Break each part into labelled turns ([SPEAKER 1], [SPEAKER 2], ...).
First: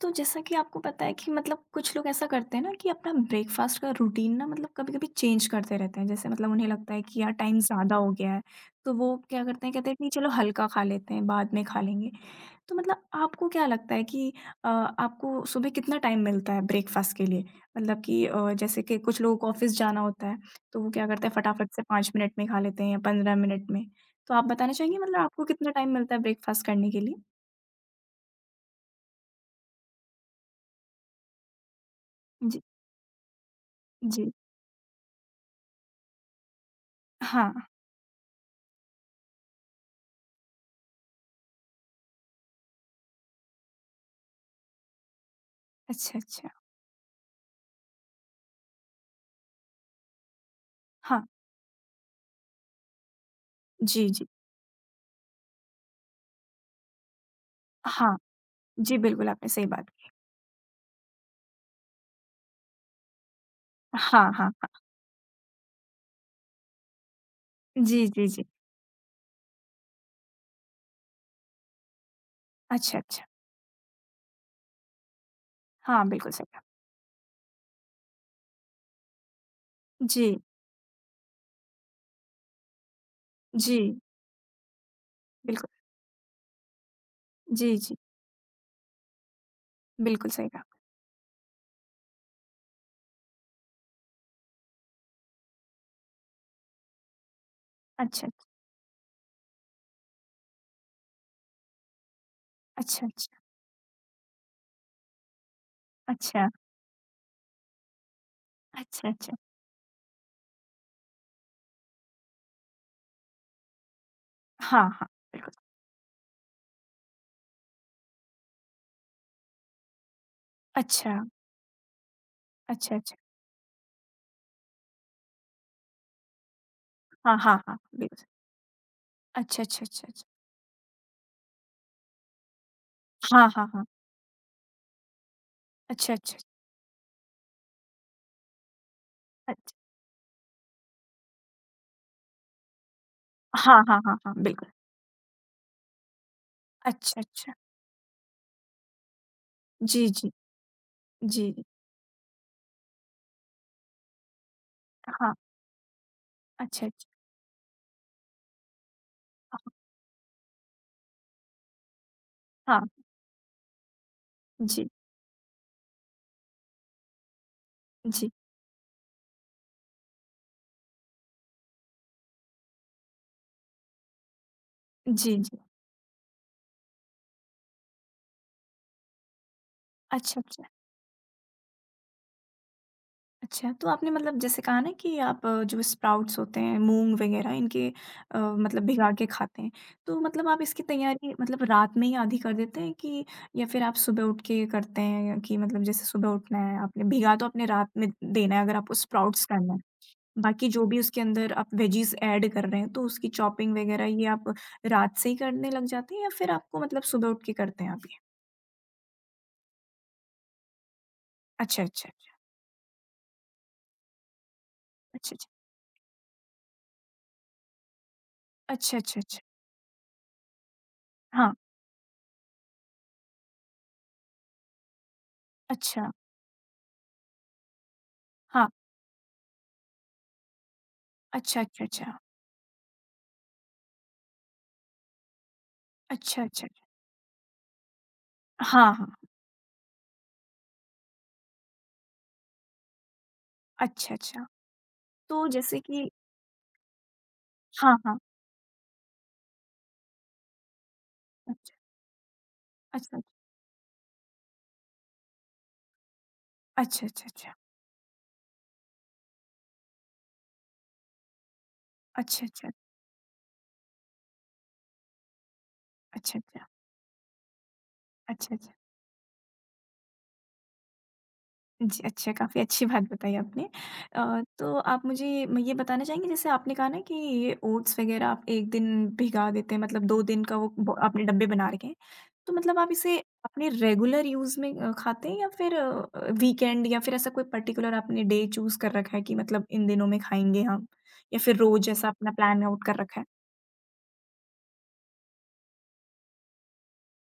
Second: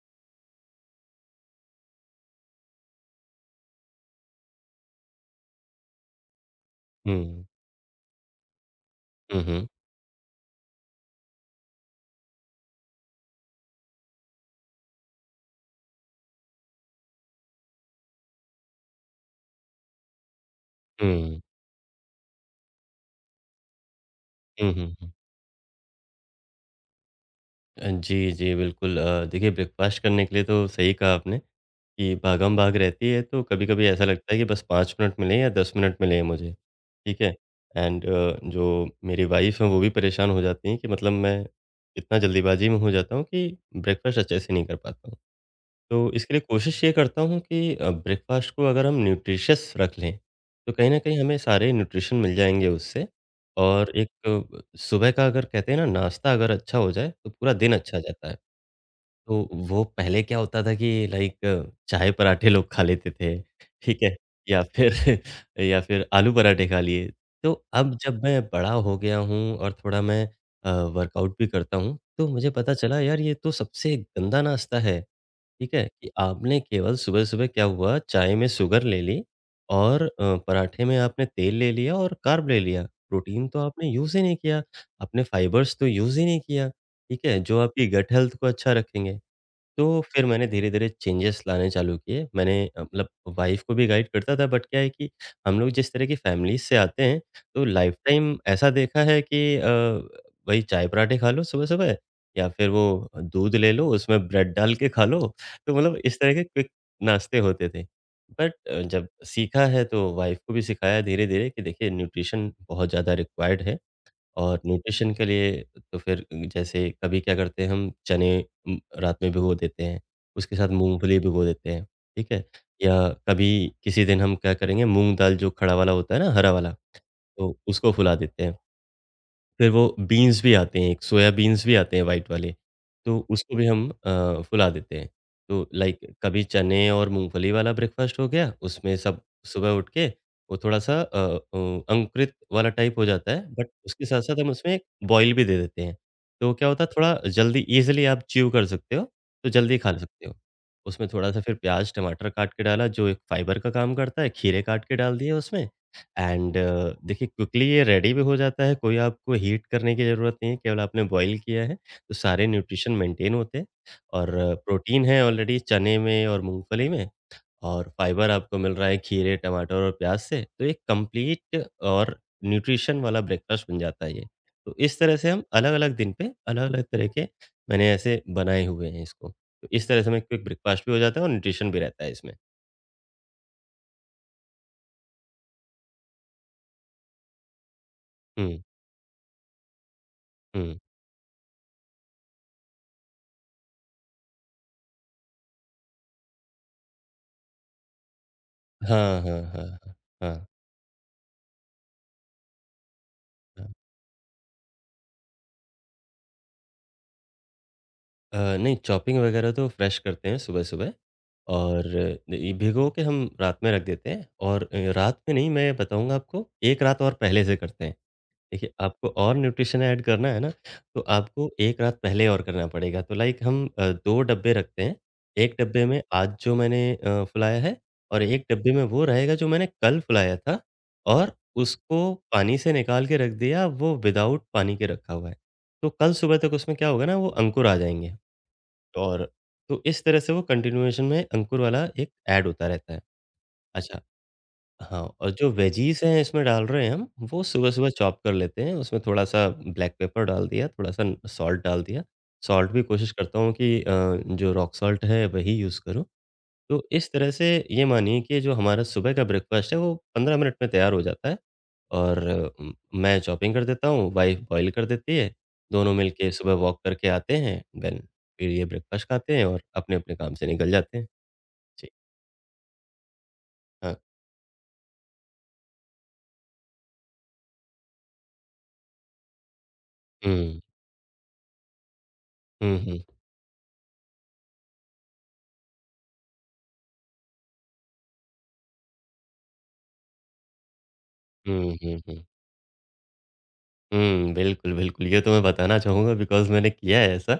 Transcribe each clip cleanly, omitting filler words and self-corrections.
[SPEAKER 1] तो जैसा कि आपको पता है कि मतलब कुछ लोग ऐसा करते हैं ना कि अपना ब्रेकफास्ट का रूटीन ना मतलब कभी कभी चेंज करते रहते हैं। जैसे मतलब उन्हें लगता है कि यार
[SPEAKER 2] हुँ।
[SPEAKER 1] टाइम ज़्यादा हो गया है, तो वो
[SPEAKER 2] हुँ,
[SPEAKER 1] क्या
[SPEAKER 2] हुँ।
[SPEAKER 1] करते हैं कहते हैं कि चलो हल्का खा लेते हैं, बाद में खा लेंगे। तो मतलब आपको क्या लगता है कि आपको सुबह कितना टाइम मिलता है ब्रेकफास्ट के लिए? मतलब कि जैसे कि कुछ लोगों को ऑफिस जाना होता है, तो वो क्या करते हैं
[SPEAKER 2] हुँ।
[SPEAKER 1] फटाफट से 5 मिनट में खा लेते हैं या 15 मिनट में। तो आप
[SPEAKER 2] हुँ,
[SPEAKER 1] बताना चाहेंगे
[SPEAKER 2] हुँ।
[SPEAKER 1] मतलब आपको कितना टाइम मिलता है ब्रेकफास्ट करने के लिए?
[SPEAKER 2] जी, जी, बिल्कुल देखिए ब्रेकफ़ास्ट करने के लिए तो सही कहा आपने कि
[SPEAKER 1] जी।
[SPEAKER 2] भागम-भाग रहती है तो कभी-कभी ऐसा
[SPEAKER 1] जी।
[SPEAKER 2] लगता है कि बस 5 मिनट मिले या 10 मिनट मिले मुझे, ठीक है?
[SPEAKER 1] हाँ।
[SPEAKER 2] एंड जो मेरी वाइफ़ हैं वो भी परेशान हो जाती हैं कि मतलब मैं इतना जल्दीबाज़ी में हो जाता हूँ कि ब्रेकफ़ास्ट अच्छे से नहीं कर पाता हूँ। तो
[SPEAKER 1] अच्छा,
[SPEAKER 2] इसके लिए
[SPEAKER 1] अच्छा।
[SPEAKER 2] कोशिश ये करता हूँ कि ब्रेकफ़ास्ट को अगर हम न्यूट्रिशियस रख लें, तो कहीं न कहीं
[SPEAKER 1] हाँ।
[SPEAKER 2] हमें सारे न्यूट्रिशन मिल जाएँगे उससे और
[SPEAKER 1] जी,
[SPEAKER 2] एक
[SPEAKER 1] जी।
[SPEAKER 2] सुबह का अगर कहते हैं ना नाश्ता अगर अच्छा हो जाए, तो पूरा दिन अच्छा
[SPEAKER 1] हाँ,
[SPEAKER 2] जाता है।
[SPEAKER 1] जी, बिल्कुल
[SPEAKER 2] तो
[SPEAKER 1] आपने सही
[SPEAKER 2] वो
[SPEAKER 1] बात की।
[SPEAKER 2] पहले क्या होता था कि लाइक चाय पराठे लोग खा लेते थे, ठीक है?
[SPEAKER 1] हाँ, हाँ,
[SPEAKER 2] या
[SPEAKER 1] हाँ।
[SPEAKER 2] फिर या फिर आलू पराठे खा लिए। तो अब
[SPEAKER 1] जी,
[SPEAKER 2] जब
[SPEAKER 1] जी,
[SPEAKER 2] मैं
[SPEAKER 1] जी।
[SPEAKER 2] बड़ा हो गया हूँ और थोड़ा मैं अ, वर्कआउट भी करता हूँ, तो मुझे पता
[SPEAKER 1] अच्छा,
[SPEAKER 2] चला यार
[SPEAKER 1] अच्छा।
[SPEAKER 2] ये तो सबसे गंदा नाश्ता है, ठीक है?
[SPEAKER 1] हाँ,
[SPEAKER 2] कि
[SPEAKER 1] बिल्कुल सही
[SPEAKER 2] आपने
[SPEAKER 1] कहा।
[SPEAKER 2] केवल सुबह-सुबह क्या हुआ चाय में शुगर ले ली और
[SPEAKER 1] जी,
[SPEAKER 2] पराठे में आपने तेल ले लिया और कार्ब ले लिया। प्रोटीन तो आपने
[SPEAKER 1] जी,
[SPEAKER 2] यूज़ ही नहीं किया, आपने
[SPEAKER 1] बिल्कुल।
[SPEAKER 2] फाइबर्स तो यूज़ ही नहीं किया, ठीक है? जो
[SPEAKER 1] जी,
[SPEAKER 2] आपकी
[SPEAKER 1] जी,
[SPEAKER 2] गट हेल्थ को अच्छा रखेंगे। तो फिर
[SPEAKER 1] बिल्कुल
[SPEAKER 2] मैंने
[SPEAKER 1] सही कहा।
[SPEAKER 2] धीरे-धीरे चेंजेस लाने चालू किए। मैंने मतलब वाइफ़ को भी गाइड करता था बट क्या है कि हम लोग जिस तरह की फैमिलीज़ से आते हैं, तो
[SPEAKER 1] अच्छा,
[SPEAKER 2] लाइफ़टाइम ऐसा देखा है कि वही चाय पराठे खा लो सुबह-सुबह या फिर वो
[SPEAKER 1] अच्छा, अच्छा,
[SPEAKER 2] दूध ले लो, उसमें ब्रेड डाल के खा लो। तो मतलब इस तरह के
[SPEAKER 1] अच्छा,
[SPEAKER 2] क्विक नाश्ते होते थे। बट जब
[SPEAKER 1] अच्छा, अच्छा।
[SPEAKER 2] सीखा है तो वाइफ़ को भी सिखाया धीरे-धीरे कि देखिए न्यूट्रिशन बहुत ज़्यादा रिक्वायर्ड है। और
[SPEAKER 1] हाँ, हाँ,
[SPEAKER 2] न्यूट्रिशन के लिए
[SPEAKER 1] बिल्कुल।
[SPEAKER 2] तो फिर जैसे कभी क्या करते हैं हम चने रात में भिगो देते हैं, उसके साथ
[SPEAKER 1] अच्छा,
[SPEAKER 2] मूँगफली भिगो देते हैं, ठीक है?
[SPEAKER 1] अच्छा,
[SPEAKER 2] या
[SPEAKER 1] अच्छा।
[SPEAKER 2] कभी किसी दिन हम क्या करेंगे मूँग दाल जो खड़ा वाला होता है ना, हरा वाला,
[SPEAKER 1] हाँ, हाँ,
[SPEAKER 2] तो
[SPEAKER 1] हाँ,
[SPEAKER 2] उसको फुला
[SPEAKER 1] बिल्कुल।
[SPEAKER 2] देते हैं।
[SPEAKER 1] अच्छा,
[SPEAKER 2] फिर
[SPEAKER 1] अच्छा,
[SPEAKER 2] वो
[SPEAKER 1] अच्छा, अच्छा।
[SPEAKER 2] बीन्स भी आते हैं, एक सोया बीन्स भी आते हैं व्हाइट वाले, तो
[SPEAKER 1] हाँ,
[SPEAKER 2] उसको भी
[SPEAKER 1] हाँ, हाँ।
[SPEAKER 2] हम फुला देते हैं। तो लाइक
[SPEAKER 1] अच्छा, अच्छा,
[SPEAKER 2] कभी चने और मूँगफली वाला ब्रेकफ़ास्ट हो गया, उसमें सब सुबह
[SPEAKER 1] अच्छा।
[SPEAKER 2] उठ के वो थोड़ा-सा अंकुरित वाला टाइप हो जाता है, बट
[SPEAKER 1] हाँ, हाँ,
[SPEAKER 2] उसके
[SPEAKER 1] हाँ, हाँ,
[SPEAKER 2] साथ-साथ हम
[SPEAKER 1] बिल्कुल।
[SPEAKER 2] उसमें बॉयल भी दे देते हैं। तो क्या होता है थोड़ा
[SPEAKER 1] अच्छा, अच्छा।
[SPEAKER 2] जल्दी ईज़िली आप च्यू कर सकते हो, तो जल्दी खा
[SPEAKER 1] जी,
[SPEAKER 2] सकते
[SPEAKER 1] जी,
[SPEAKER 2] हो। उसमें थोड़ा-सा
[SPEAKER 1] जी,
[SPEAKER 2] फिर
[SPEAKER 1] जी।
[SPEAKER 2] प्याज़, टमाटर काट के डाला जो एक फ़ाइबर का काम करता है, खीरे काट के डाल दिए
[SPEAKER 1] हाँ,
[SPEAKER 2] उसमें एंड
[SPEAKER 1] अच्छा, अच्छा।
[SPEAKER 2] देखिए क्विकली ये रेडी भी हो जाता है, कोई आपको हीट करने की ज़रूरत नहीं है, केवल आपने बॉयल किया है, तो सारे
[SPEAKER 1] हाँ,
[SPEAKER 2] न्यूट्रिशन मेंटेन होते हैं और
[SPEAKER 1] जी,
[SPEAKER 2] प्रोटीन है ऑलरेडी चने में और मूँगफली में और फाइबर
[SPEAKER 1] जी,
[SPEAKER 2] आपको मिल रहा है खीरे, टमाटर और प्याज़ से, तो एक कंप्लीट और न्यूट्रिशन वाला ब्रेकफ़ास्ट बन जाता है ये। तो इस तरह से
[SPEAKER 1] जी,
[SPEAKER 2] हम
[SPEAKER 1] जी।
[SPEAKER 2] अलग-अलग दिन पे अलग-अलग तरह के मैंने ऐसे बनाए हुए हैं इसको। तो इस तरह से हमें
[SPEAKER 1] अच्छा,
[SPEAKER 2] क्विक
[SPEAKER 1] अच्छा।
[SPEAKER 2] ब्रेकफ़ास्ट भी हो जाता है और न्यूट्रिशन भी रहता है इसमें।
[SPEAKER 1] अच्छा, तो आपने मतलब जैसे कहा ना कि आप जो स्प्राउट्स होते हैं, मूँग वग़ैरह इनके
[SPEAKER 2] हुँ,
[SPEAKER 1] मतलब भिगा के खाते हैं। तो मतलब आप
[SPEAKER 2] हुँ।
[SPEAKER 1] इसकी तैयारी मतलब रात में ही आधी कर देते हैं कि या फिर आप सुबह उठ के करते हैं कि मतलब जैसे सुबह उठना है आपने भिगा तो आपने रात में देना है अगर आपको
[SPEAKER 2] हाँ, हाँ, हाँ,
[SPEAKER 1] स्प्राउट्स करना
[SPEAKER 2] हाँ।
[SPEAKER 1] है।
[SPEAKER 2] हाँ, हाँ।
[SPEAKER 1] बाकी जो भी उसके अंदर आप वेजीज़ ऐड कर रहे हैं, तो उसकी चॉपिंग वग़ैरह ये आप रात से ही करने लग जाते हैं या फिर आपको मतलब सुबह उठ के करते हैं आप ये?
[SPEAKER 2] अ, नहीं चॉपिंग वगैरह तो फ्रेश करते हैं सुबह-सुबह
[SPEAKER 1] अच्छा,
[SPEAKER 2] और
[SPEAKER 1] अच्छा, अच्छा।
[SPEAKER 2] ये भिगो के हम रात में रख देते हैं और रात में नहीं मैं बताऊँगा आपको 1 रात और पहले से करते हैं। देखिए
[SPEAKER 1] अच्छा, अच्छा। अच्छा,
[SPEAKER 2] आपको
[SPEAKER 1] अच्छा,
[SPEAKER 2] और
[SPEAKER 1] अच्छा।
[SPEAKER 2] न्यूट्रिशन ऐड करना है ना, तो आपको
[SPEAKER 1] हाँ।
[SPEAKER 2] 1 रात पहले और करना पड़ेगा। तो लाइक हम 2 डब्बे रखते हैं। 1 डब्बे में
[SPEAKER 1] अच्छा।
[SPEAKER 2] आज जो मैंने फुलाया है और 1
[SPEAKER 1] हाँ।
[SPEAKER 2] डब्बे में वो रहेगा जो मैंने कल फुलाया था और
[SPEAKER 1] अच्छा, अच्छा,
[SPEAKER 2] उसको
[SPEAKER 1] अच्छा।
[SPEAKER 2] पानी से निकाल के रख दिया, वो विदाउट पानी के रखा हुआ है। तो कल सुबह
[SPEAKER 1] अच्छा,
[SPEAKER 2] तक
[SPEAKER 1] अच्छा।
[SPEAKER 2] उसमें
[SPEAKER 1] अच्छा।
[SPEAKER 2] क्या होगा ना, वो अंकुर आ जाएँगे।
[SPEAKER 1] हाँ, हाँ।
[SPEAKER 2] और तो इस तरह से वो कंटिन्यूएशन में अंकुर वाला एक ऐड होता रहता है। अच्छा,
[SPEAKER 1] अच्छा, अच्छा।
[SPEAKER 2] हाँ और
[SPEAKER 1] तो
[SPEAKER 2] जो
[SPEAKER 1] जैसे
[SPEAKER 2] वेजीज़
[SPEAKER 1] कि
[SPEAKER 2] हैं इसमें डाल रहे हैं हम, वो सुबह-सुबह
[SPEAKER 1] हाँ, हाँ।
[SPEAKER 2] चॉप कर लेते हैं, उसमें थोड़ा-सा ब्लैक पेपर डाल दिया, थोड़ा-सा सॉल्ट
[SPEAKER 1] अच्छा,
[SPEAKER 2] डाल दिया। सॉल्ट भी कोशिश
[SPEAKER 1] अच्छा,
[SPEAKER 2] करता हूँ कि जो रॉक सॉल्ट है वही यूज़ करूँ। तो
[SPEAKER 1] अच्छा,
[SPEAKER 2] इस
[SPEAKER 1] अच्छा,
[SPEAKER 2] तरह से
[SPEAKER 1] अच्छा।
[SPEAKER 2] ये मानिए कि जो हमारा सुबह का ब्रेकफास्ट है वो 15 मिनट में तैयार हो जाता है और
[SPEAKER 1] अच्छा, अच्छा, अच्छा,
[SPEAKER 2] म मैं चॉपिंग कर देता हूँ, वाइफ़ बॉयल कर देती है, दोनों मिलके
[SPEAKER 1] अच्छा,
[SPEAKER 2] सुबह वॉक करके आते हैं, देन फिर
[SPEAKER 1] अच्छा,
[SPEAKER 2] ये
[SPEAKER 1] अच्छा।
[SPEAKER 2] ब्रेकफास्ट खाते हैं और अपने-अपने काम से निकल जाते हैं। जी,
[SPEAKER 1] जी, अच्छा, काफ़ी अच्छी बात बताई आपने।
[SPEAKER 2] हाँ।
[SPEAKER 1] तो आप मुझे म ये बताना चाहेंगे जैसे आपने कहा ना कि ये ओट्स वग़ैरह आप 1 दिन भिगा देते हैं, मतलब 2 दिन का
[SPEAKER 2] हुँ।
[SPEAKER 1] वो ब आपने डब्बे बना रखे हैं। तो
[SPEAKER 2] हुँ,
[SPEAKER 1] मतलब आप
[SPEAKER 2] हुँ।
[SPEAKER 1] इसे अपने रेगुलर यूज़ में खाते हैं या फिर वीकेंड या फिर ऐसा कोई पर्टिकुलर आपने डे चूज़ कर रखा है कि मतलब इन दिनों में खाएँगे हम? या फिर
[SPEAKER 2] हुँ,
[SPEAKER 1] रोज़
[SPEAKER 2] हुँ,
[SPEAKER 1] ऐसा
[SPEAKER 2] हुँ।
[SPEAKER 1] अपना प्लान आउट कर रखा है?
[SPEAKER 2] हुँ, बिल्कुल, बिल्कुल। ये तो मैं बताना चाहूँगा बिकॉज़ मैंने किया है ऐसा।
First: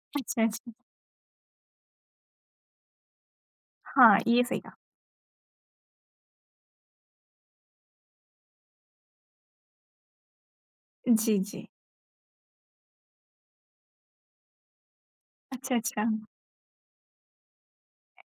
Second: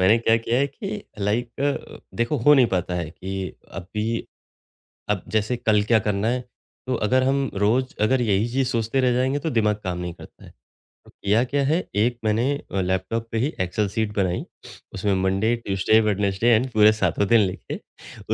[SPEAKER 2] मैंने क्या
[SPEAKER 1] अच्छा,
[SPEAKER 2] किया है
[SPEAKER 1] अच्छा।
[SPEAKER 2] कि लाइक देखो हो नहीं पाता है कि अभी
[SPEAKER 1] हाँ, ये सही कहा।
[SPEAKER 2] अब जैसे कल क्या करना है, तो अगर हम रोज़ अगर यही चीज़ सोचते रह जाएँगे तो दिमाग काम नहीं करता है। तो
[SPEAKER 1] जी,
[SPEAKER 2] किया क्या
[SPEAKER 1] जी।
[SPEAKER 2] है, एक मैंने लैपटॉप पे ही एक्सेल शीट बनाई। उसमें मंडे,
[SPEAKER 1] अच्छा,
[SPEAKER 2] ट्यूसडे,
[SPEAKER 1] अच्छा।
[SPEAKER 2] वेडनेसडे एंड पूरे सातों दिन लिखे।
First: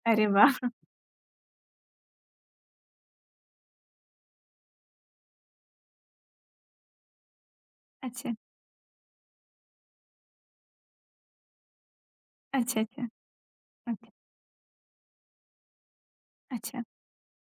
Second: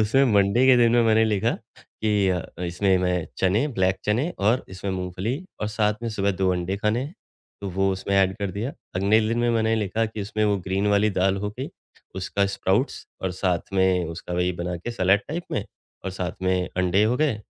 [SPEAKER 2] उसमें
[SPEAKER 1] अरे
[SPEAKER 2] मंडे
[SPEAKER 1] वाह!
[SPEAKER 2] के दिन में मैंने लिखा कि इसमें मैं चने, ब्लैक चने और इसमें मूँगफली और साथ में सुबह 2 अंडे खाने हैं, तो वो उसमें
[SPEAKER 1] अच्छा,
[SPEAKER 2] ऐड कर दिया। अगले दिन में मैंने लिखा कि इसमें वो ग्रीन वाली दाल हो गई, उसका
[SPEAKER 1] अच्छा,
[SPEAKER 2] स्प्राउट्स
[SPEAKER 1] अच्छा।
[SPEAKER 2] और साथ में
[SPEAKER 1] ओके।
[SPEAKER 2] उसका वही बना के सलाद टाइप में और साथ में
[SPEAKER 1] अच्छा,
[SPEAKER 2] अंडे हो गए।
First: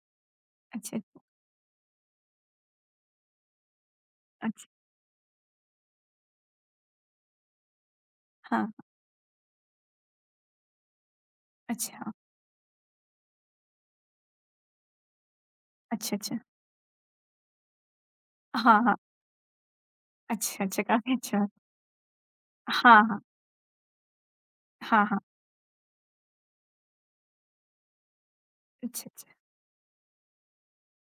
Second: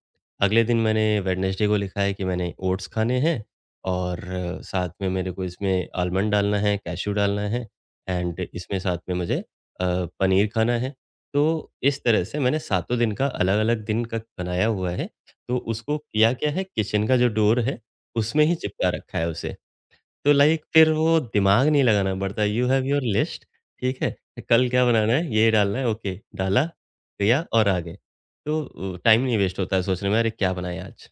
[SPEAKER 2] अगले दिन
[SPEAKER 1] अच्छा, अच्छा।
[SPEAKER 2] मैंने वेडनेसडे को लिखा है कि मैंने ओट्स खाने हैं। और
[SPEAKER 1] अच्छा।
[SPEAKER 2] साथ में मेरे को इसमें आलमंड डालना है, कैश्यू डालना है एंड
[SPEAKER 1] हाँ,
[SPEAKER 2] इसमें साथ में मुझे पनीर खाना है। तो इस
[SPEAKER 1] अच्छा,
[SPEAKER 2] तरह से मैंने सातों दिन का अलग-अलग दिन का बनाया हुआ है। तो उसको
[SPEAKER 1] अच्छा,
[SPEAKER 2] किया
[SPEAKER 1] अच्छा।
[SPEAKER 2] क्या है किचन का जो डोर है, उसमें ही
[SPEAKER 1] हाँ,
[SPEAKER 2] चिपका
[SPEAKER 1] हाँ।
[SPEAKER 2] रखा है उसे। तो लाइक
[SPEAKER 1] अच्छा, अच्छा,
[SPEAKER 2] फिर
[SPEAKER 1] काफ़ी
[SPEAKER 2] वो
[SPEAKER 1] अच्छा।
[SPEAKER 2] दिमाग नहीं लगाना पड़ता यू हैव योर
[SPEAKER 1] हाँ, हाँ।
[SPEAKER 2] लिस्ट ठीक है? कल क्या
[SPEAKER 1] हाँ,
[SPEAKER 2] बनाना
[SPEAKER 1] हाँ।
[SPEAKER 2] है? ये डालना है ओके डाला, किया और आ गए। तो
[SPEAKER 1] अच्छा,
[SPEAKER 2] टाइम
[SPEAKER 1] अच्छा।
[SPEAKER 2] नहीं वेस्ट होता है सोचने में अरे क्या बनाएँ आज?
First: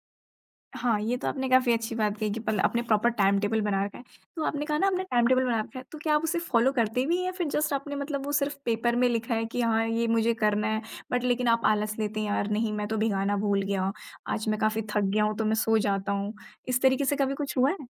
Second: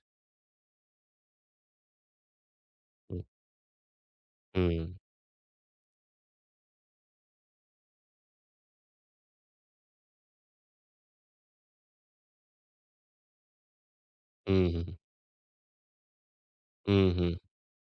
[SPEAKER 1] हाँ, ये तो आपने काफ़ी अच्छी बात कही कि पल आपने प्रॉपर
[SPEAKER 2] हुँ,
[SPEAKER 1] टाइम टेबल बना रखा है। तो आपने कहा ना
[SPEAKER 2] हुँ,
[SPEAKER 1] आपने टाइम टेबल बना रखा है, तो क्या आप उसे फॉलो करते भी हैं या फिर जस्ट आपने मतलब वो सिर्फ़ पेपर में लिखा है कि हाँ, ये मुझे करना है, बट लेकिन आप आलस लेते हैं, "यार नहीं, मैं तो भिगाना भूल गया, आज मैं
[SPEAKER 2] हुँ,
[SPEAKER 1] काफ़ी
[SPEAKER 2] हुँ,
[SPEAKER 1] थक गया हूँ, तो मैं सो जाता हूँ।" इस तरीके
[SPEAKER 2] हुँ,
[SPEAKER 1] से कभी
[SPEAKER 2] हुँ।
[SPEAKER 1] कुछ हुआ है?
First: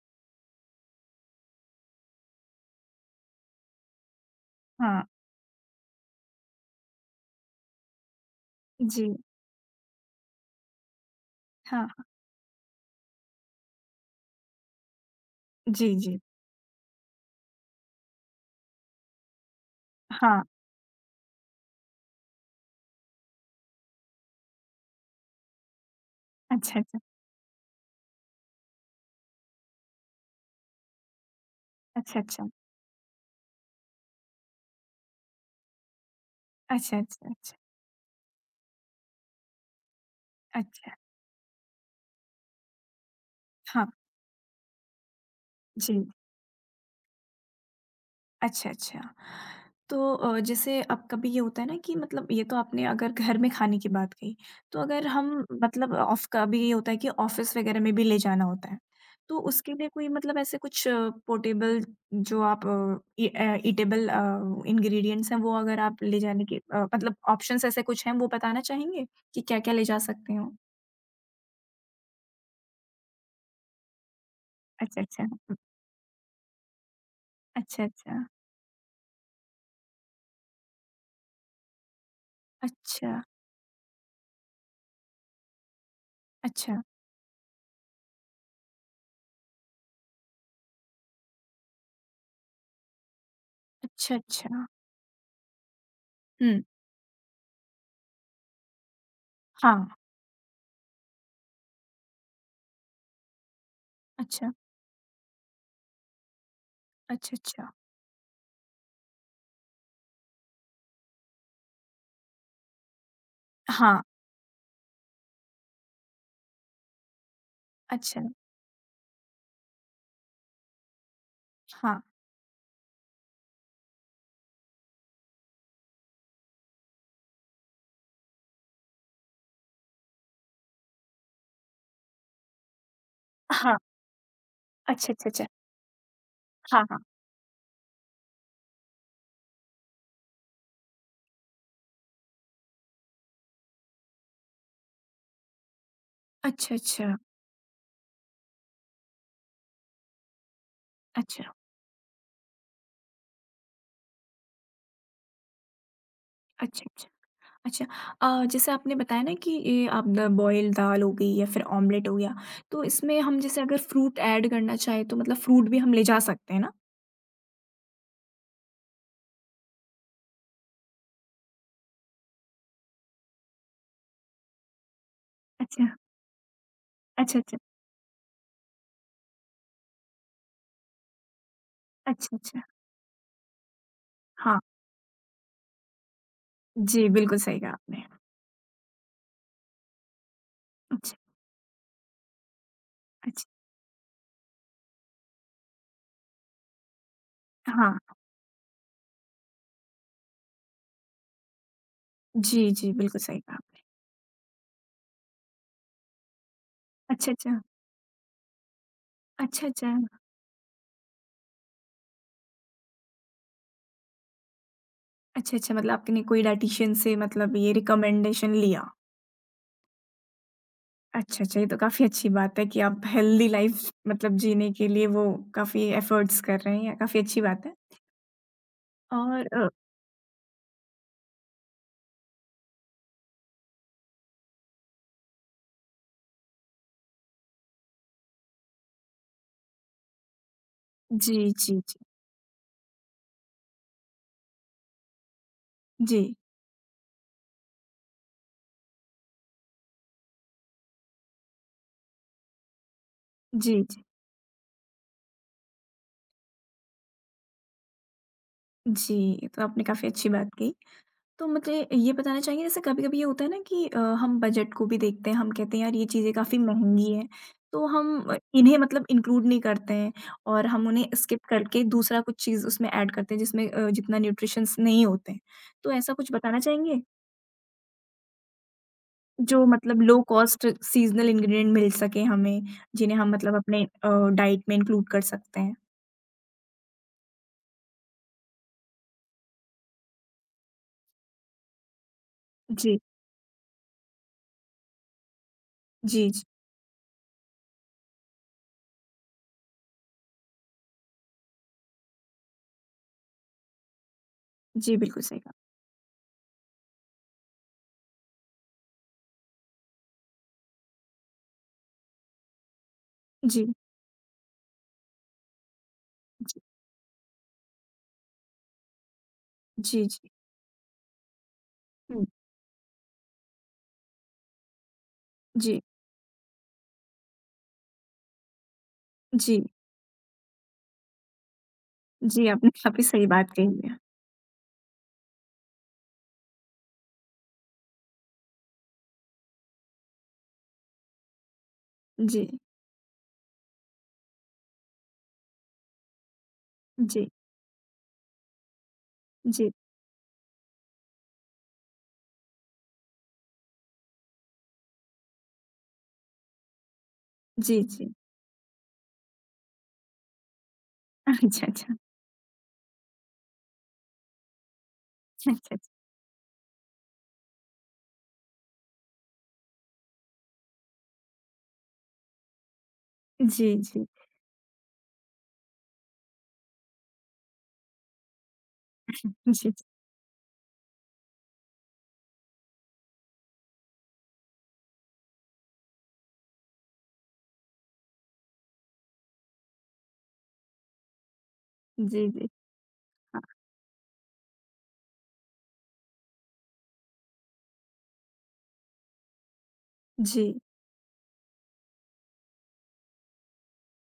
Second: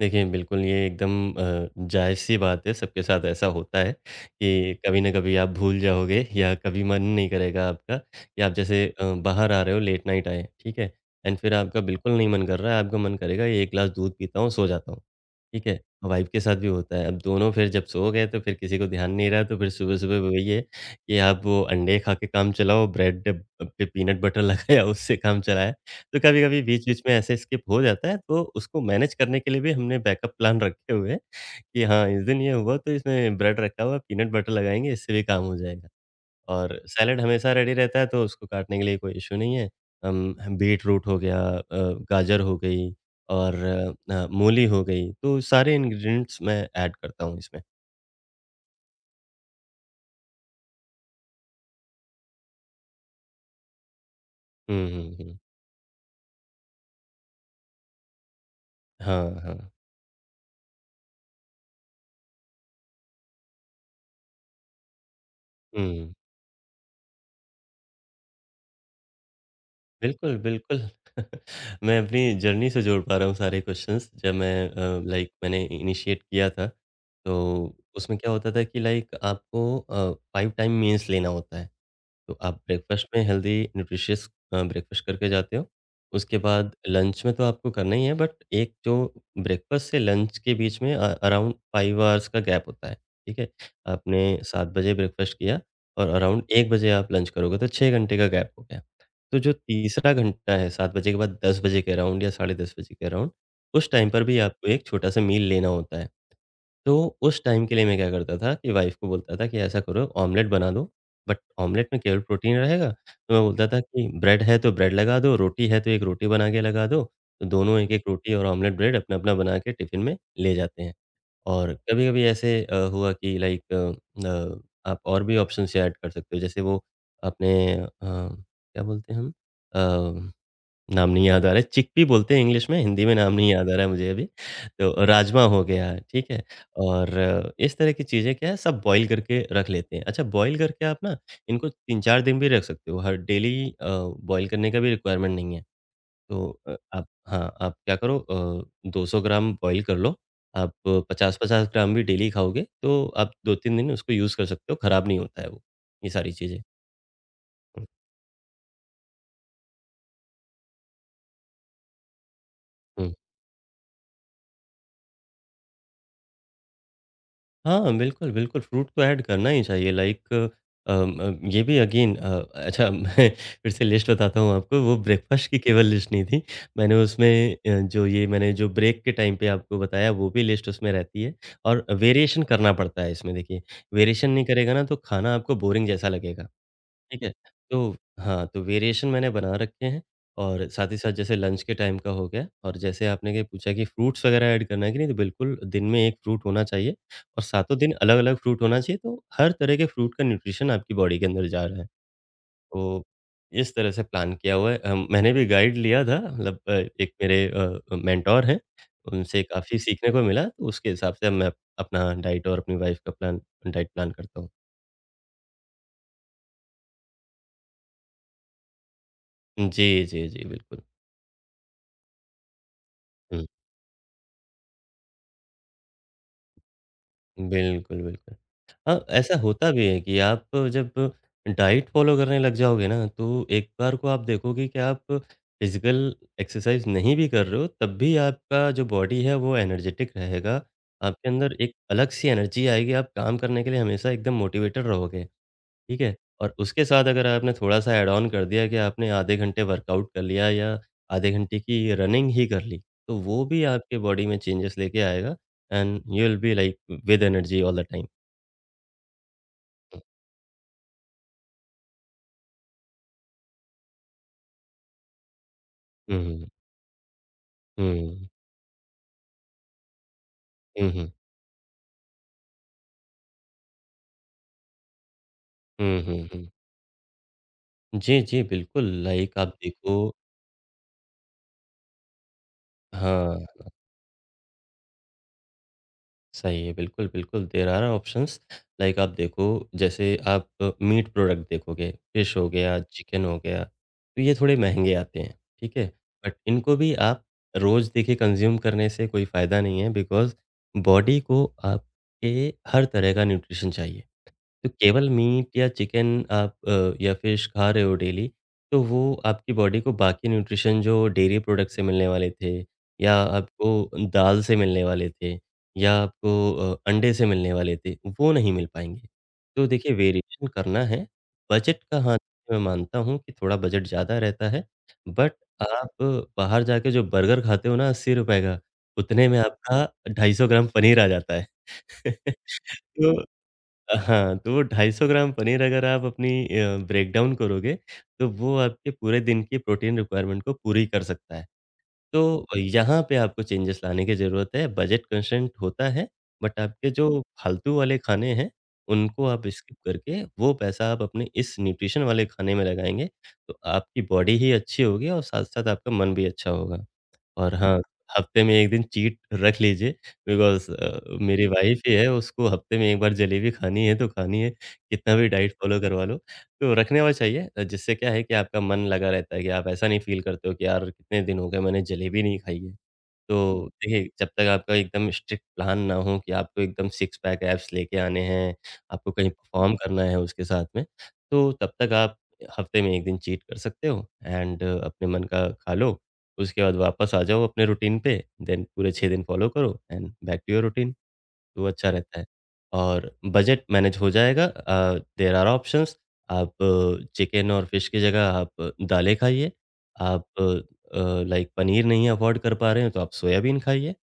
[SPEAKER 2] देखिए, बिल्कुल ये एकदम जायज़-सी बात है, सबके साथ ऐसा होता है कि कभी
[SPEAKER 1] हाँ।
[SPEAKER 2] न कभी आप भूल जाओगे या कभी मन नहीं करेगा आपका कि आप जैसे
[SPEAKER 1] जी।
[SPEAKER 2] बाहर आ रहे हो, लेट नाइट आए, ठीक है? एंड फिर आपका
[SPEAKER 1] हाँ, हाँ।
[SPEAKER 2] बिल्कुल नहीं मन कर रहा है, आपका मन करेगा ये 1 ग्लास दूध पीता हूँ, सो जाता हूँ, ठीक है?
[SPEAKER 1] जी, जी।
[SPEAKER 2] वाइफ़ के साथ भी होता है, अब दोनों फिर जब सो गए तो फिर किसी को ध्यान नहीं रहा, तो फिर सुबह-सुबह वही
[SPEAKER 1] हाँ।
[SPEAKER 2] है कि आप वो अंडे खा के काम चलाओ, ब्रेड पे पीनट बटर लगाया उससे काम चलाया, तो कभी-कभी
[SPEAKER 1] अच्छा, अच्छा।
[SPEAKER 2] बीच-बीच में ऐसे स्किप हो जाता है, तो उसको मैनेज करने के लिए भी हमने बैकअप प्लान रखे हुए हैं कि हाँ,
[SPEAKER 1] अच्छा,
[SPEAKER 2] इस दिन
[SPEAKER 1] अच्छा।
[SPEAKER 2] ये हुआ तो इसमें ब्रेड रखा हुआ है, पीनट बटर लगाएँगे, इससे भी काम हो जाएगा। और
[SPEAKER 1] अच्छा,
[SPEAKER 2] सैलेड
[SPEAKER 1] अच्छा,
[SPEAKER 2] हमेशा
[SPEAKER 1] अच्छा।
[SPEAKER 2] रेडी रहता है, तो उसको काटने के लिए कोई इश्यू नहीं है। हम
[SPEAKER 1] अच्छा।
[SPEAKER 2] बीटरूट हो गया गाजर हो गई और
[SPEAKER 1] हाँ,
[SPEAKER 2] मूली हो गई, तो सारे
[SPEAKER 1] जी।
[SPEAKER 2] इंग्रीडिएंट्स मैं ऐड करता हूँ इसमें।
[SPEAKER 1] अच्छा, अच्छा। तो जैसे अब कभी ये होता है ना कि मतलब ये तो आपने अगर घर में खाने की बात कही, तो
[SPEAKER 2] हुँ,
[SPEAKER 1] अगर
[SPEAKER 2] हुँ,
[SPEAKER 1] हम
[SPEAKER 2] हुँ।
[SPEAKER 1] मतलब ऑफ कभी ये होता है कि ऑफ़िस वग़ैरह में भी ले जाना होता है, तो
[SPEAKER 2] हाँ, हाँ।
[SPEAKER 1] उसके लिए कोई मतलब ऐसे कुछ पोर्टेबल जो आप ईटेबल इंग्रीडिएंट्स हैं, वो अगर आप
[SPEAKER 2] हुँ।
[SPEAKER 1] ले जाने के मतलब ऑप्शंस ऐसे कुछ हैं, वो बताना चाहेंगे कि क्या-क्या ले जा सकते
[SPEAKER 2] बिल्कुल,
[SPEAKER 1] हो?
[SPEAKER 2] बिल्कुल। मैं अपनी जर्नी से जोड़ पा रहा हूँ सारे क्वेश्चन्स जब मैं
[SPEAKER 1] अच्छा, अच्छा।
[SPEAKER 2] लाइक
[SPEAKER 1] हुँ।
[SPEAKER 2] मैंने इनिशिएट किया था, तो
[SPEAKER 1] अच्छा,
[SPEAKER 2] उसमें
[SPEAKER 1] अच्छा।
[SPEAKER 2] क्या होता था कि लाइक आपको 5 टाइम मील्स लेना होता है। तो आप ब्रेकफ़ास्ट
[SPEAKER 1] अच्छा,
[SPEAKER 2] में हेल्दी न्यूट्रिशियस ब्रेकफ़ास्ट करके जाते हो। उसके बाद
[SPEAKER 1] अच्छा।
[SPEAKER 2] लंच में तो आपको करना ही है बट एक जो ब्रेकफ़ास्ट से लंच के बीच में अराउंड 5 आवर्स का गैप होता है, ठीक है?
[SPEAKER 1] अच्छा,
[SPEAKER 2] आपने
[SPEAKER 1] अच्छा।
[SPEAKER 2] 7 बजे ब्रेकफ़ास्ट किया और अराउंड
[SPEAKER 1] हुँ।
[SPEAKER 2] 1 बजे आप लंच करोगे तो 6 घंटे का गैप हो गया। तो जो
[SPEAKER 1] हाँ।
[SPEAKER 2] तीसरा घंटा है 7 बजे के बाद 10 बजे के अराउंड या साढ़े 10 बजे के अराउंड, उस टाइम पर भी
[SPEAKER 1] अच्छा।
[SPEAKER 2] आपको एक छोटा-सा मील लेना होता है। तो
[SPEAKER 1] अच्छा,
[SPEAKER 2] उस टाइम
[SPEAKER 1] अच्छा।
[SPEAKER 2] के लिए मैं क्या करता था कि वाइफ़ को बोलता था कि ऐसा करो ऑमलेट बना दो, बट ऑमलेट में केवल प्रोटीन रहेगा। तो मैं बोलता था
[SPEAKER 1] हाँ,
[SPEAKER 2] कि ब्रेड है तो ब्रेड लगा दो, रोटी है तो 1 रोटी बना के लगा दो। तो दोनों 1-1
[SPEAKER 1] अच्छा,
[SPEAKER 2] रोटी और ऑमलेट ब्रेड अपना-अपना बना के टिफ़िन में ले जाते हैं। और
[SPEAKER 1] हाँ,
[SPEAKER 2] कभी-कभी ऐसे हुआ कि लाइक आप और भी ऑप्शंस ऐड कर सकते हो। जैसे वो अपने क्या बोलते हैं हम? अ नाम नहीं याद आ रहा है, चिकपी बोलते हैं इंग्लिश में, हिंदी में नाम नहीं याद आ
[SPEAKER 1] हाँ,
[SPEAKER 2] रहा है मुझे अभी। तो
[SPEAKER 1] अच्छा, अच्छा,
[SPEAKER 2] राजमा
[SPEAKER 1] अच्छा,
[SPEAKER 2] हो गया, ठीक है?
[SPEAKER 1] हाँ, हाँ,
[SPEAKER 2] और इस तरह की चीज़ें क्या है सब बॉयल करके रख लेते हैं। अच्छा बॉयल करके आप ना इनको 3-4 दिन भी रख सकते हो, हर डेली बॉयल करने का भी रिक्वायरमेंट नहीं है। तो
[SPEAKER 1] अच्छा,
[SPEAKER 2] आप
[SPEAKER 1] अच्छा,
[SPEAKER 2] हाँ, आप क्या करो 200 ग्राम बॉयल कर लो, आप
[SPEAKER 1] अच्छा,
[SPEAKER 2] 50-50 ग्राम भी डेली खाओगे, तो आप 2-3 दिन उसको यूज़ कर सकते हो, खराब नहीं होता है वो, ये सारी चीज़ें।
[SPEAKER 1] अच्छा, अच्छा, अच्छा।
[SPEAKER 2] हुँ,
[SPEAKER 1] जैसे आपने बताया ना कि ये आप द बॉइल्ड दाल हो गई या फिर ऑमलेट हो गया, तो
[SPEAKER 2] हुँ।
[SPEAKER 1] इसमें हम जैसे अगर फ्रूट ऐड करना चाहें तो मतलब फ्रूट भी हम ले जा सकते हैं ना?
[SPEAKER 2] हाँ, बिल्कुल, बिल्कुल फ्रूट तो ऐड करना ही चाहिए लाइक अ, म ये भी अगेन अ, अच्छा मैं फिर से लिस्ट बताता हूँ आपको वो ब्रेकफ़ास्ट की केवल
[SPEAKER 1] अच्छा,
[SPEAKER 2] लिस्ट नहीं थी। मैंने उसमें
[SPEAKER 1] अच्छा, अच्छा,
[SPEAKER 2] जो ये मैंने जो ब्रेक के टाइम पे आपको बताया वो भी लिस्ट उसमें रहती है और
[SPEAKER 1] अच्छा,
[SPEAKER 2] वेरिएशन
[SPEAKER 1] अच्छा,
[SPEAKER 2] करना पड़ता है इसमें देखिए। वेरिएशन नहीं
[SPEAKER 1] हाँ,
[SPEAKER 2] करेगा ना तो खाना आपको बोरिंग जैसा लगेगा।
[SPEAKER 1] जी,
[SPEAKER 2] ठीक है?
[SPEAKER 1] बिल्कुल सही कहा
[SPEAKER 2] तो
[SPEAKER 1] आपने।
[SPEAKER 2] हाँ, तो वेरिएशन मैंने बना रखे हैं और साथ ही साथ
[SPEAKER 1] अच्छा,
[SPEAKER 2] जैसे लंच के टाइम का हो गया और जैसे आपने ये
[SPEAKER 1] अच्छा,
[SPEAKER 2] पूछा कि फ्रूट्स वगैरह ऐड करना है कि नहीं, तो बिल्कुल दिन में 1 फ्रूट होना चाहिए और सातों दिन
[SPEAKER 1] हाँ,
[SPEAKER 2] अलग-अलग फ्रूट होना चाहिए, तो हर तरह के फ्रूट का न्यूट्रिशन आपकी बॉडी के अंदर जा रहा है।
[SPEAKER 1] जी, जी,
[SPEAKER 2] तो
[SPEAKER 1] बिल्कुल सही कहा
[SPEAKER 2] इस
[SPEAKER 1] आपने।
[SPEAKER 2] तरह से प्लान किया हुआ है। मैंने भी गाइड लिया था मतलब एक
[SPEAKER 1] अच्छा,
[SPEAKER 2] मेरे
[SPEAKER 1] अच्छा,
[SPEAKER 2] मेंटर हैं, उनसे
[SPEAKER 1] अच्छा,
[SPEAKER 2] काफ़ी
[SPEAKER 1] अच्छा,
[SPEAKER 2] सीखने को मिला, तो उसके हिसाब से अब मैं अपना डाइट और अपनी वाइफ का प्लान डाइट प्लान करता हूँ।
[SPEAKER 1] अच्छा, अच्छा, मतलब आपने कोई डायटीशियन से मतलब ये रिकमेंडेशन लिया।
[SPEAKER 2] जी, जी, जी, बिल्कुल।
[SPEAKER 1] अच्छा, अच्छा, ये तो काफ़ी अच्छी बात है कि आप
[SPEAKER 2] हुँ।
[SPEAKER 1] हेल्दी लाइफ़ मतलब जीने के लिए वो काफ़ी एफ़र्ट्स कर रहे हैं, काफ़ी अच्छी बात है।
[SPEAKER 2] बिल्कुल, बिल्कुल। हाँ, ऐसा
[SPEAKER 1] और
[SPEAKER 2] होता भी है कि आप जब डाइट फ़ॉलो करने लग जाओगे ना, तो एक बार को आप देखोगे कि आप फिज़िकल एक्सरसाइज़ नहीं भी कर रहे हो, तब भी आपका जो बॉडी है वो एनर्जेटिक रहेगा। आपके
[SPEAKER 1] जी,
[SPEAKER 2] अंदर एक
[SPEAKER 1] जी, जी।
[SPEAKER 2] अलग-सी एनर्जी आएगी, आप काम करने के लिए हमेशा एकदम मोटिवेटेड रहोगे। ठीक है?
[SPEAKER 1] जी,
[SPEAKER 2] और उसके साथ अगर आपने थोड़ा-सा ऐड ऑन कर दिया कि आपने आधे घंटे वर्कआउट कर लिया या आधे घंटे की रनिंग ही कर ली, तो वो भी
[SPEAKER 1] जी,
[SPEAKER 2] आपके
[SPEAKER 1] जी,
[SPEAKER 2] बॉडी में चेंजेस लेके आएगा and you will be like with energy all the time.
[SPEAKER 1] जी, ये तो आपने काफ़ी अच्छी बात कही। तो मुझे ये बताना चाहिए जैसे कभी-कभी ये होता है ना कि हम बजट को भी देखते हैं, हम कहते हैं यार ये
[SPEAKER 2] हुँ,
[SPEAKER 1] चीज़ें
[SPEAKER 2] हुँ,
[SPEAKER 1] काफ़ी महँगी हैं, तो हम
[SPEAKER 2] हुँ,
[SPEAKER 1] इन्हें मतलब इंक्लूड नहीं करते हैं और हम
[SPEAKER 2] हुँ,
[SPEAKER 1] उन्हें
[SPEAKER 2] हुँ,
[SPEAKER 1] स्किप करके दूसरा कुछ चीज़ उसमें ऐड करते हैं जिसमें जितना न्यूट्रिशंस नहीं होते हैं। तो
[SPEAKER 2] हुँ,
[SPEAKER 1] ऐसा
[SPEAKER 2] हुँ,
[SPEAKER 1] कुछ
[SPEAKER 2] हुँ।
[SPEAKER 1] बताना चाहेंगे?
[SPEAKER 2] जी, जी, बिल्कुल लाइक आप
[SPEAKER 1] जो
[SPEAKER 2] देखो
[SPEAKER 1] मतलब लो कॉस्ट सीज़नल इंग्रीडिएंट मिल सके हमें, जिन्हें हम
[SPEAKER 2] हाँ।
[SPEAKER 1] मतलब अपने डाइट में इंक्लूड कर सकते हैं।
[SPEAKER 2] सही है, बिल्कुल, बिल्कुल देयर आर ऑप्शंस लाइक आप देखो जैसे आप मीट प्रोडक्ट देखोगे, फिश हो गया,
[SPEAKER 1] जी,
[SPEAKER 2] चिकन हो गया, तो ये थोड़े महँगे आते हैं, ठीक है?
[SPEAKER 1] जी,
[SPEAKER 2] बट
[SPEAKER 1] जी।
[SPEAKER 2] इनको भी आप रोज़ देखिए कंज़्यूम करने से कोई फ़ायदा नहीं है बिकॉज़ बॉडी को आपके हर तरह का न्यूट्रिशन चाहिए। तो
[SPEAKER 1] जी,
[SPEAKER 2] केवल
[SPEAKER 1] बिल्कुल सही कहा।
[SPEAKER 2] मीट या चिकन आप या फिश खा रहे हो डेली, तो वो आपकी बॉडी को बाकी न्यूट्रिशन जो डेयरी प्रोडक्ट से मिलने वाले थे या
[SPEAKER 1] जी,
[SPEAKER 2] आपको दाल से मिलने वाले थे या
[SPEAKER 1] जी,
[SPEAKER 2] आपको अंडे से मिलने वाले थे, वो नहीं मिल पाएँगे। तो देखिए
[SPEAKER 1] जी, जी।
[SPEAKER 2] वेरिएशन करना है, बजट का हाँ,
[SPEAKER 1] हुँ,
[SPEAKER 2] मैं मानता हूँ कि थोड़ा बजट ज़्यादा रहता है, बट
[SPEAKER 1] जी,
[SPEAKER 2] आप बाहर जाके जो बर्गर खाते हो ना ₹80 का, उतने में
[SPEAKER 1] जी,
[SPEAKER 2] आपका 250 ग्राम पनीर आ जाता है।
[SPEAKER 1] जी, आपने काफ़ी
[SPEAKER 2] तो
[SPEAKER 1] सही बात कही है।
[SPEAKER 2] हाँ, तो वो 250 ग्राम पनीर अगर आप अपनी ब्रेकडाउन करोगे, तो वो आपके पूरे दिन की प्रोटीन रिक्वायरमेंट को पूरी कर सकता है। तो
[SPEAKER 1] जी,
[SPEAKER 2] यहाँ पे आपको चेंजेस लाने की ज़रूरत है, बजट कंस्ट्रेंट होता है, बट आपके जो
[SPEAKER 1] जी,
[SPEAKER 2] फालतू वाले खाने हैं, उनको आप
[SPEAKER 1] जी,
[SPEAKER 2] स्किप करके वो पैसा आप अपने इस न्यूट्रिशन वाले खाने में लगाएँगे, तो आपकी बॉडी ही अच्छी होगी और साथ-साथ आपका मन भी अच्छा होगा। और हाँ,
[SPEAKER 1] जी, जी।
[SPEAKER 2] हफ्ते में 1 दिन चीट रख लीजिए बिकॉज़ मेरी
[SPEAKER 1] अच्छा,
[SPEAKER 2] वाइफ़ ही
[SPEAKER 1] अच्छा,
[SPEAKER 2] है, उसको हफ्ते में 1 बार जलेबी खानी है तो खानी है, कितना भी
[SPEAKER 1] अच्छा,
[SPEAKER 2] डाइट
[SPEAKER 1] अच्छा।
[SPEAKER 2] फ़ॉलो करवा लो। तो रखने हुआ चाहिए जिससे क्या है कि आपका मन लगा रहता है कि आप ऐसा नहीं फ़ील करते हो कि यार कितने दिन हो गए मैंने जलेबी नहीं खाई है। तो
[SPEAKER 1] जी, जी,
[SPEAKER 2] देखिए, जब तक आपका एकदम स्ट्रिक्ट प्लान ना हो कि आपको एकदम सिक्स पैक एब्स लेके आने हैं, आपको कहीं
[SPEAKER 1] जी,
[SPEAKER 2] परफ़ॉर्म करना है उसके साथ में, तो तब तक आप हफ़्ते में 1 दिन चीट कर सकते हो एंड अपने मन का खा लो। उसके बाद वापस आ जाओ अपने रूटीन पे, देन पूरे 6 दिन फ़ॉलो करो and back to your routine. तो अच्छा रहता है
[SPEAKER 1] जी, जी,
[SPEAKER 2] और
[SPEAKER 1] हाँ।
[SPEAKER 2] बजट मैनेज हो जाएगा। देयर आर ऑप्शंस आप चिकन और फिश की जगह आप दालें खाइए। आप
[SPEAKER 1] जी,
[SPEAKER 2] अ, लाइक पनीर नहीं अफ़ोर्ड कर पा रहे हैं तो आप सोयाबीन खाइए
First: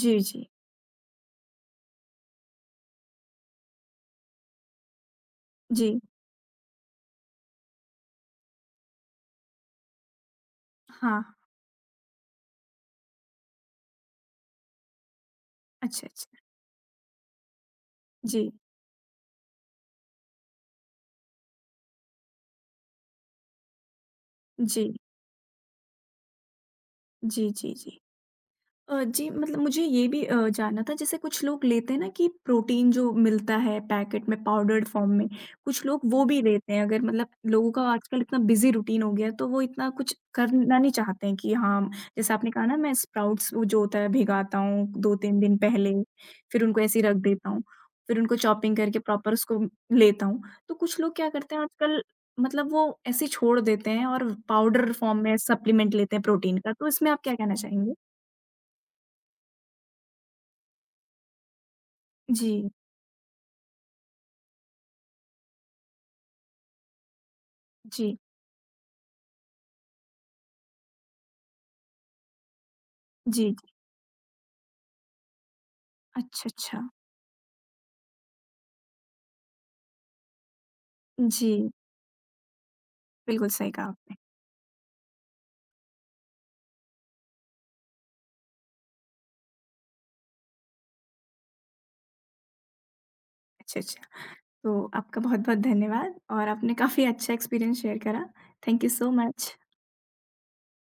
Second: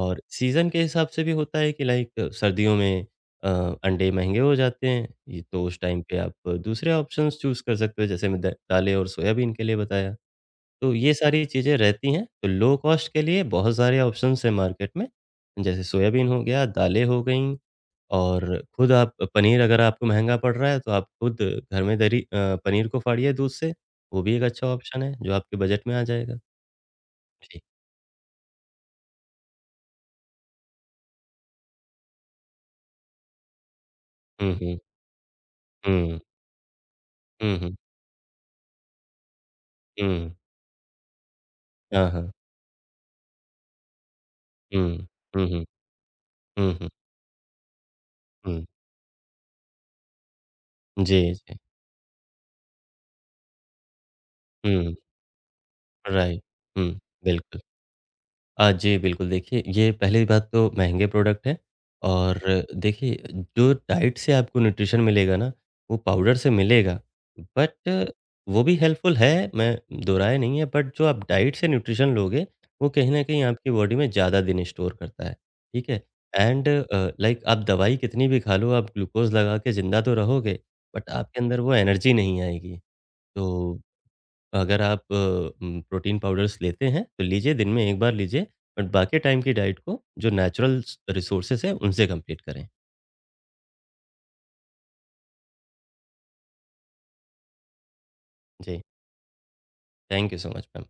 [SPEAKER 2] और
[SPEAKER 1] जी,
[SPEAKER 2] सीज़न के हिसाब से भी होता है कि लाइक सर्दियों में अ, अंडे महँगे हो जाते हैं। ये तो उस टाइम
[SPEAKER 1] जी,
[SPEAKER 2] पे आप दूसरे ऑप्शंस चूज़ कर सकते हो जैसे मैं द दालें और सोयाबीन के लिए बताया। तो ये
[SPEAKER 1] हाँ।
[SPEAKER 2] सारी चीज़ें रहती हैं। तो लो कॉस्ट के लिए बहुत सारे ऑप्शंस हैं मार्केट में। जैसे
[SPEAKER 1] अच्छा,
[SPEAKER 2] सोयाबीन
[SPEAKER 1] अच्छा।
[SPEAKER 2] हो गया, दालें हो गईं। और
[SPEAKER 1] जी,
[SPEAKER 2] खुद आप पनीर अगर आपको महँगा पड़ रहा है, तो आप खुद घर में दरी पनीर को फाड़िए दूध से, वो भी एक अच्छा
[SPEAKER 1] जी,
[SPEAKER 2] ऑप्शन है, जो आपके बजट में आ जाएगा।
[SPEAKER 1] जी,
[SPEAKER 2] जी।
[SPEAKER 1] जी, जी। जी मतलब मुझे ये भी जानना था, जैसे कुछ लोग लेते हैं ना कि प्रोटीन जो मिलता है पैकेट में
[SPEAKER 2] हुँ, हुँ।
[SPEAKER 1] पाउडर्ड फॉर्म में, कुछ लोग
[SPEAKER 2] हुँ।
[SPEAKER 1] वो भी लेते हैं। अगर मतलब
[SPEAKER 2] हुँ,
[SPEAKER 1] लोगों
[SPEAKER 2] हुँ।
[SPEAKER 1] का आजकल इतना बिजी रूटीन हो गया है तो वो इतना कुछ
[SPEAKER 2] हुँ।
[SPEAKER 1] करना नहीं चाहते हैं कि हाँ,
[SPEAKER 2] हाँ, हाँ।
[SPEAKER 1] जैसे आपने कहा ना मैं स्प्राउट्स वो जो होता है भिगाता हूँ
[SPEAKER 2] हुँ।
[SPEAKER 1] दो तीन
[SPEAKER 2] हुँ,
[SPEAKER 1] दिन
[SPEAKER 2] हुँ।
[SPEAKER 1] पहले, फिर
[SPEAKER 2] हुँ,
[SPEAKER 1] उनको
[SPEAKER 2] हुँ।
[SPEAKER 1] ऐसे ही रख देता हूँ, फिर उनको
[SPEAKER 2] हुँ।
[SPEAKER 1] चॉपिंग करके प्रॉपर उसको लेता हूँ। तो कुछ लोग क्या
[SPEAKER 2] जी,
[SPEAKER 1] करते
[SPEAKER 2] जी।
[SPEAKER 1] हैं आजकल मतलब वो ऐसे ही छोड़ देते हैं और पाउडर
[SPEAKER 2] हुँ।
[SPEAKER 1] फॉर्म में सप्लीमेंट लेते हैं
[SPEAKER 2] राइट।
[SPEAKER 1] प्रोटीन का, तो
[SPEAKER 2] हुँ,
[SPEAKER 1] इसमें आप क्या कहना
[SPEAKER 2] बिल्कुल।
[SPEAKER 1] चाहेंगे?
[SPEAKER 2] जी, बिल्कुल, देखिए ये पहली बात तो महँगे प्रोडक्ट हैं और
[SPEAKER 1] जी।
[SPEAKER 2] देखिए जो डाइट से आपको न्यूट्रिशन मिलेगा ना, वो पाउडर से मिलेगा, बट
[SPEAKER 1] जी,
[SPEAKER 2] वो भी हेल्पफुल है, मैं दोहराया नहीं है, बट जो आप डाइट से न्यूट्रिशन लोगे, वो कहीं न कहीं
[SPEAKER 1] जी,
[SPEAKER 2] आपकी
[SPEAKER 1] जी।
[SPEAKER 2] बॉडी में ज़्यादा दिन स्टोर करता है, ठीक है?
[SPEAKER 1] अच्छा,
[SPEAKER 2] एंड
[SPEAKER 1] अच्छा।
[SPEAKER 2] लाइक आप दवाई कितनी भी खा लो, आप ग्लूकोज़ लगा के ज़िंदा तो रहोगे, बट आपके अंदर
[SPEAKER 1] जी,
[SPEAKER 2] वो एनर्जी नहीं आएगी,
[SPEAKER 1] बिल्कुल सही
[SPEAKER 2] तो
[SPEAKER 1] कहा आपने।
[SPEAKER 2] अगर आप प्रोटीन पाउडर्स लेते हैं, तो लीजिए दिन में 1 बार लीजिए, बट बाकी टाइम की डाइट को जो नेचुरल रिसोर्सेज़ हैं, उनसे कंप्लीट करें।
[SPEAKER 1] अच्छा, अच्छा। तो आपका बहुत-बहुत धन्यवाद और आपने काफ़ी अच्छा एक्सपीरियंस शेयर करा।
[SPEAKER 2] जी,
[SPEAKER 1] thank you so much.
[SPEAKER 2] Thank you so much ma'am.